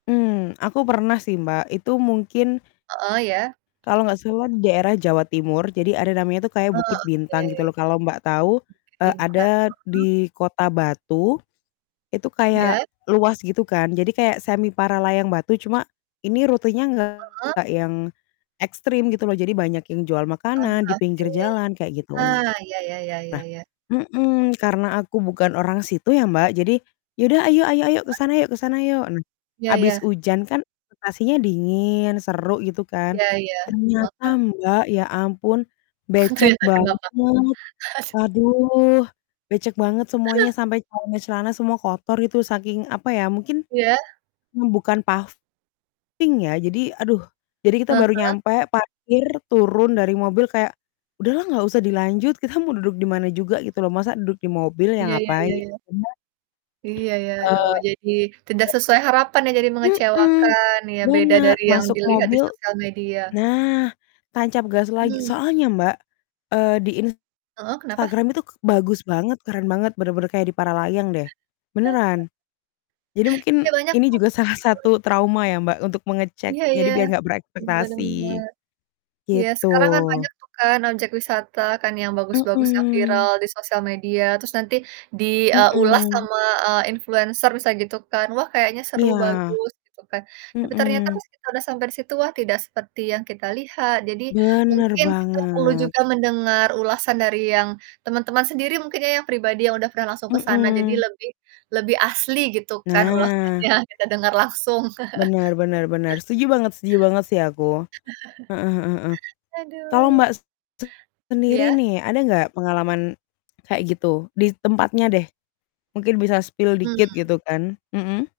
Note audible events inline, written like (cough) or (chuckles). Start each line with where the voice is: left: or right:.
left: Mmm, aku pernah sih Mbak itu mungkin
right: Heeh iya.
left: kalau nggak salah di daerah Jawa Timur jadi ada namanya tuh kayak
right: Oh
left: Bukit
right: oke.
left: Bintang gitu loh kalau Mbak tahu,
right: Bukit
left: eee,
right: Bintang,
left: ada
right: mm.
left: di kota Batu. Itu
right: Iya.
left: kayak luas gitu kan, jadi kayak semi Paralayang Batu, cuma ini rutenya
right: Heeh.
left: nggak yang ekstrim gitu loh, jadi banyak yang jual
right: Ah
left: makanan di pinggir
right: oke.
left: jalan kayak gitu,
right: Ah
left: nah
right: ya ya ya ya ya.
left: mhm, karena aku bukan orang situ ya Mbak, jadi, "Ya udah ayo ayo ayo, ke
right: Iya.
left: sana yuk ke sana yuk,"
right: Ya
left: habis
right: ya.
left: hujan kan situasinya dingin, seru gitu kan.
right: Ya ya,
left: Ternyata
right: heeh.
left: Mbak ya ampun,
right: (chuckles)
left: becek
right: Ternyata
left: banget,
right: kenapa? Aduh.
left: aduh becek banget semuanya sampai celana-celana semua kotor gitu saking apa ya, mungkin,
right: Iya.
left: mmm, bukan paving ya, jadi aduh. Jadi kita
right: Ah
left: baru
right: hah.
left: nyampe parkir, turun dari mobil kayak, udahlah nggak usah dilanjut, kita mau duduk di mana juga gitu loh, masa duduk di mobil, ya
right: Ya ya
left: ngapain
right: ya ya.
left: cuma
right: Iya ya, aduh
left: eee,
right: jadi tidak
left: udah
right: sesuai harapan ya, jadi
left: Mhm,
right: mengecewakan ya beda
left: bener,
right: dari yang
left: masuk
right: dilihat di
left: mobil
right: sosial media.
left: nah tancap gas lagi,
right: Mmm.
left: soalnya Mbak, eee, di
right: Heeh kenapa?
left: Instagram itu k bagus banget, keren banget bener-bener kayak di Paralayang deh
right: (chuckles)
left: beneran. Jadi mungkin
right: Iya, banyak
left: ini
right: tuh.
left: juga salah
right: Heeh.
left: satu trauma ya Mbak untuk mengecek
right: Iya
left: jadi
right: iya.
left: biar gak
right: Bener
left: berekspektasi.
right: bener. Iya
left: Gitu.
right: sekarang kan banyak tuh kan objek wisata kan yang bagus-bagus yang viral
left: Mhm.
right: di sosial media, terus nanti di, eee, ulas
left: Mhm.
right: sama, eee, influencer bisa gitu kan, wah kayaknya seru
left: Iya.
right: bagus gitu kan. Tapi ternyata
left: Mhm.
right: pas kita udah sampai situ wah tidak seperti yang kita lihat, jadi
left: Bener
right: mungkin kita perlu
left: banget.
right: juga mendengar ulasan dari yang teman-teman sendiri mungkin ya, yang pribadi yang udah pernah langsung ke sana jadi
left: Mhm.
right: lebih lebih asli gitu kan
left: Nah.
right: ulasannya kita dengar langsung. (chuckles)
left: Bener bener bener. Setuju banget setuju banget sih aku. Heeh heeh heeh.
right: (chuckles)
left: Kalau
right: Aduh.
left: Mbak sendiri
right: Iya.
left: nih ada nggak pengalaman kayak gitu? Di tempatnya deh, mungkin bisa spill dikit
right: Mmm.
left: gitu kan. Mhm.